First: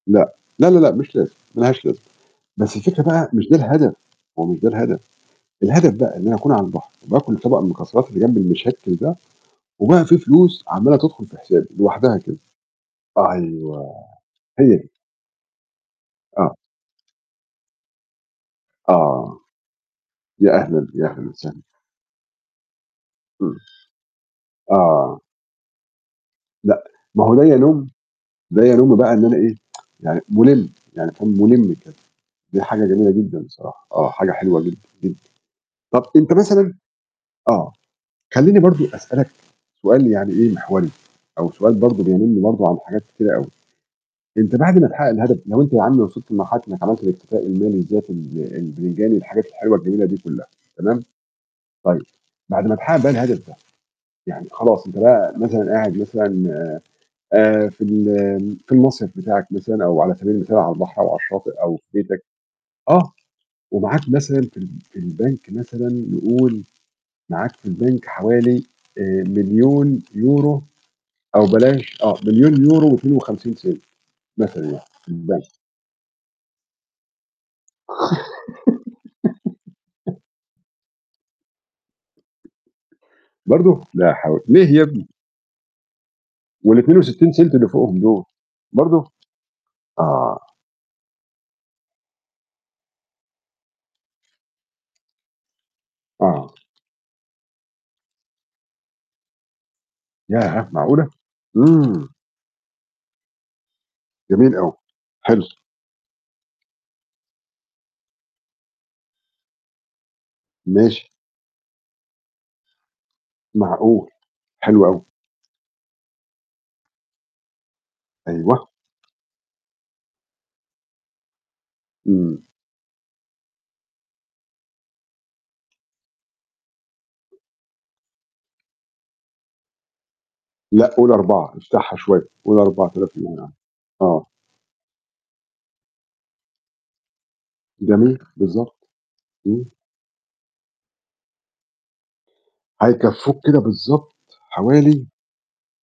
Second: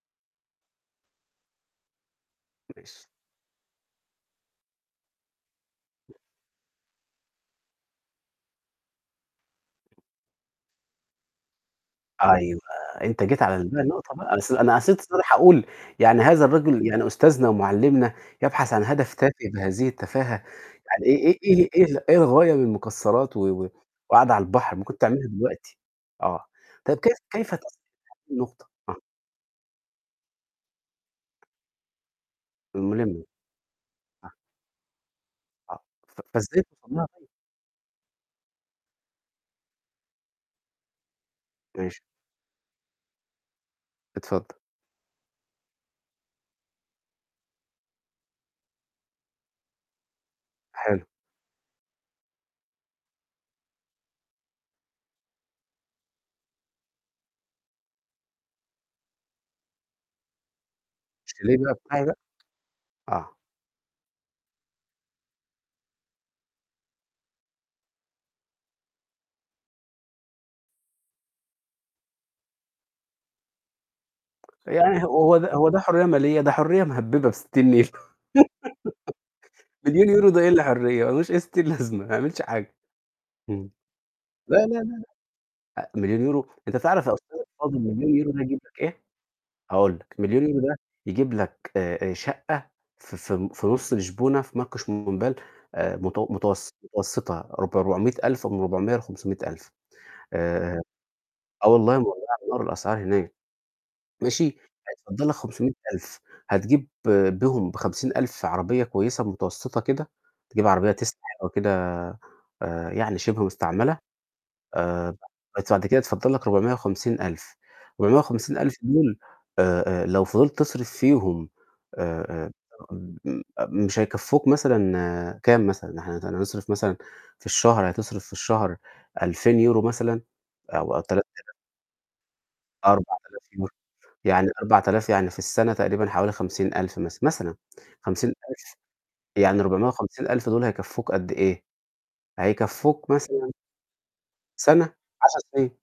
لأ. لا، لا، لأ، مش لازم، ما لهاش لازمة. بس الفكرة ماشي. بقى مش ده الهدف، ما هو مش ده الهدف، الهدف بقى إن أنا أكون على البحر وباكل طبق المكسرات اللي جنبي المِشكِّل ده، وبقى في فلوس عمّالة تدخُل في حسابي لوحدها كده. أيوه، أنت جيت على بقى أيوه، النقطة بقى أنا قص هي أنا دي. قصدت الصراحة أقول يعني هذا آه. الرجل يعني أستاذنا ومعلمنا يبحث عن هدف تافه آه. بهذه التفاهة، يا أهلًا، يعني يا أهلًا إي وسهلًا. إيه إيه إيه الغاية من المكسرات و إمم. و وقاعدة على البحر؟ ما كنت آه. تعملها دلوقتي. آه. لأ، طب كيف ما هو ده كيف [unintelligible] يَنُم ده النقطة؟ يَنُم آه. بقى إن أنا إيه يعني مُلِم، يعني أكون مُلِم كده، دي حاجة جميلة مُلِم. جدًا بصراحة. آه، حاجة آه. حلوة جدًا، جدًا. آه، طب ف أنت فإزاي مثلًا توصل لها طيب؟ آه. خلّيني برضو أسألك سؤال يعني إيه محوري، أو سؤال ماشي. برضو بيَنُم برضو عن حاجات كتيرة أوي. اتفضل. أنت بعد ما تحقق الهدف لو أنت يا عم وصلت لمرحلة إنك عملت الاكتفاء المالي الذاتي ال البتنجاني والحاجات الحلوة الجميلة دي كلّها، تمام؟ حلو. طيب. بعد ما تحقق بقى الهدف ده، يعني خلاص أنت بقى مثلًا قاعد مثلًا آآ في ال في المصيف بتاعك مثلًا، أو على سبيل المثال على البحر أو على الشاطئ الchalet بقى أو في بتاعي بقى. بيتك. آه، آه. ومعاك مثلًا في ال في البنك مثلًا نقول معاك في البنك حوالي آآ 1000000€ أو بلاش آه، 1000000.52€، مثلًا يعني، يعني ه في هو البنك. ده هو ده حرية مالية؟ ده حرية مهببة بستين نيلة. مليون يورو ده إيه اللي حرية؟ ما لوش أي ستين لازمة، ما يعملش حاجة. إمم. برضو؟ لا حول لا، ليه لا، يا لا. ابني؟ أ 1000000 يورو، أنت والاتنين تعرف يا وستين أستاذي cent اللي الفاضل فوقهم مليون دول؟ يورو ده يجيب لك إيه؟ برضو؟ هاقول لك، آه. 1000000€ ده يجيب لك آآ آآ شقة ف ف في نُص لشبونة في Marquês de Pombal آآ متو آه. متوس متوسطة ربع 400000، من 400 ل500000. ياه، آآ معقولة! آه والله إمم. مولعة نار الأسعار هناك. ماشي، جميل أوي. هيتفضَّل لك حلو. 500000، هتجيب بيهم ب50000 عربية كويسة متوسطة كده، تجيب عربية ماشي. Tesla حلوة كده، آآ يعني شِبه مستعملة، معقول. حلو أوي. آآ [unintelligible] بعد كده يتفضَّل لك 450000، ربعمية وخمسين أيوه. ألف دول آآ آآ لو فضِلت تصرِف فيهم آآ إمم. آآ م مش هيكفوك مثلًا كام مثلًا؟ إحنا هنت هنصرِف مثلًا في الشهر هتصرِف في الشهر 2000€ مثلًا لأ، أو أو قل تلات 4، آلاف افتحها شوية، قل أربع آلاف أربع يورو يعني آلاف يورو، آه. يعني 4000 يعني في السنة تقريبًا حوالي 50000 مثلًا مثلًا. جميل، خمسين بالضبط. ألف يعني إمم. 450000 دول هيكفوك قد إيه؟ هيكفوك هيكفوك مثلًا كده بالضبط سنة؟ حوالي 10 سنين.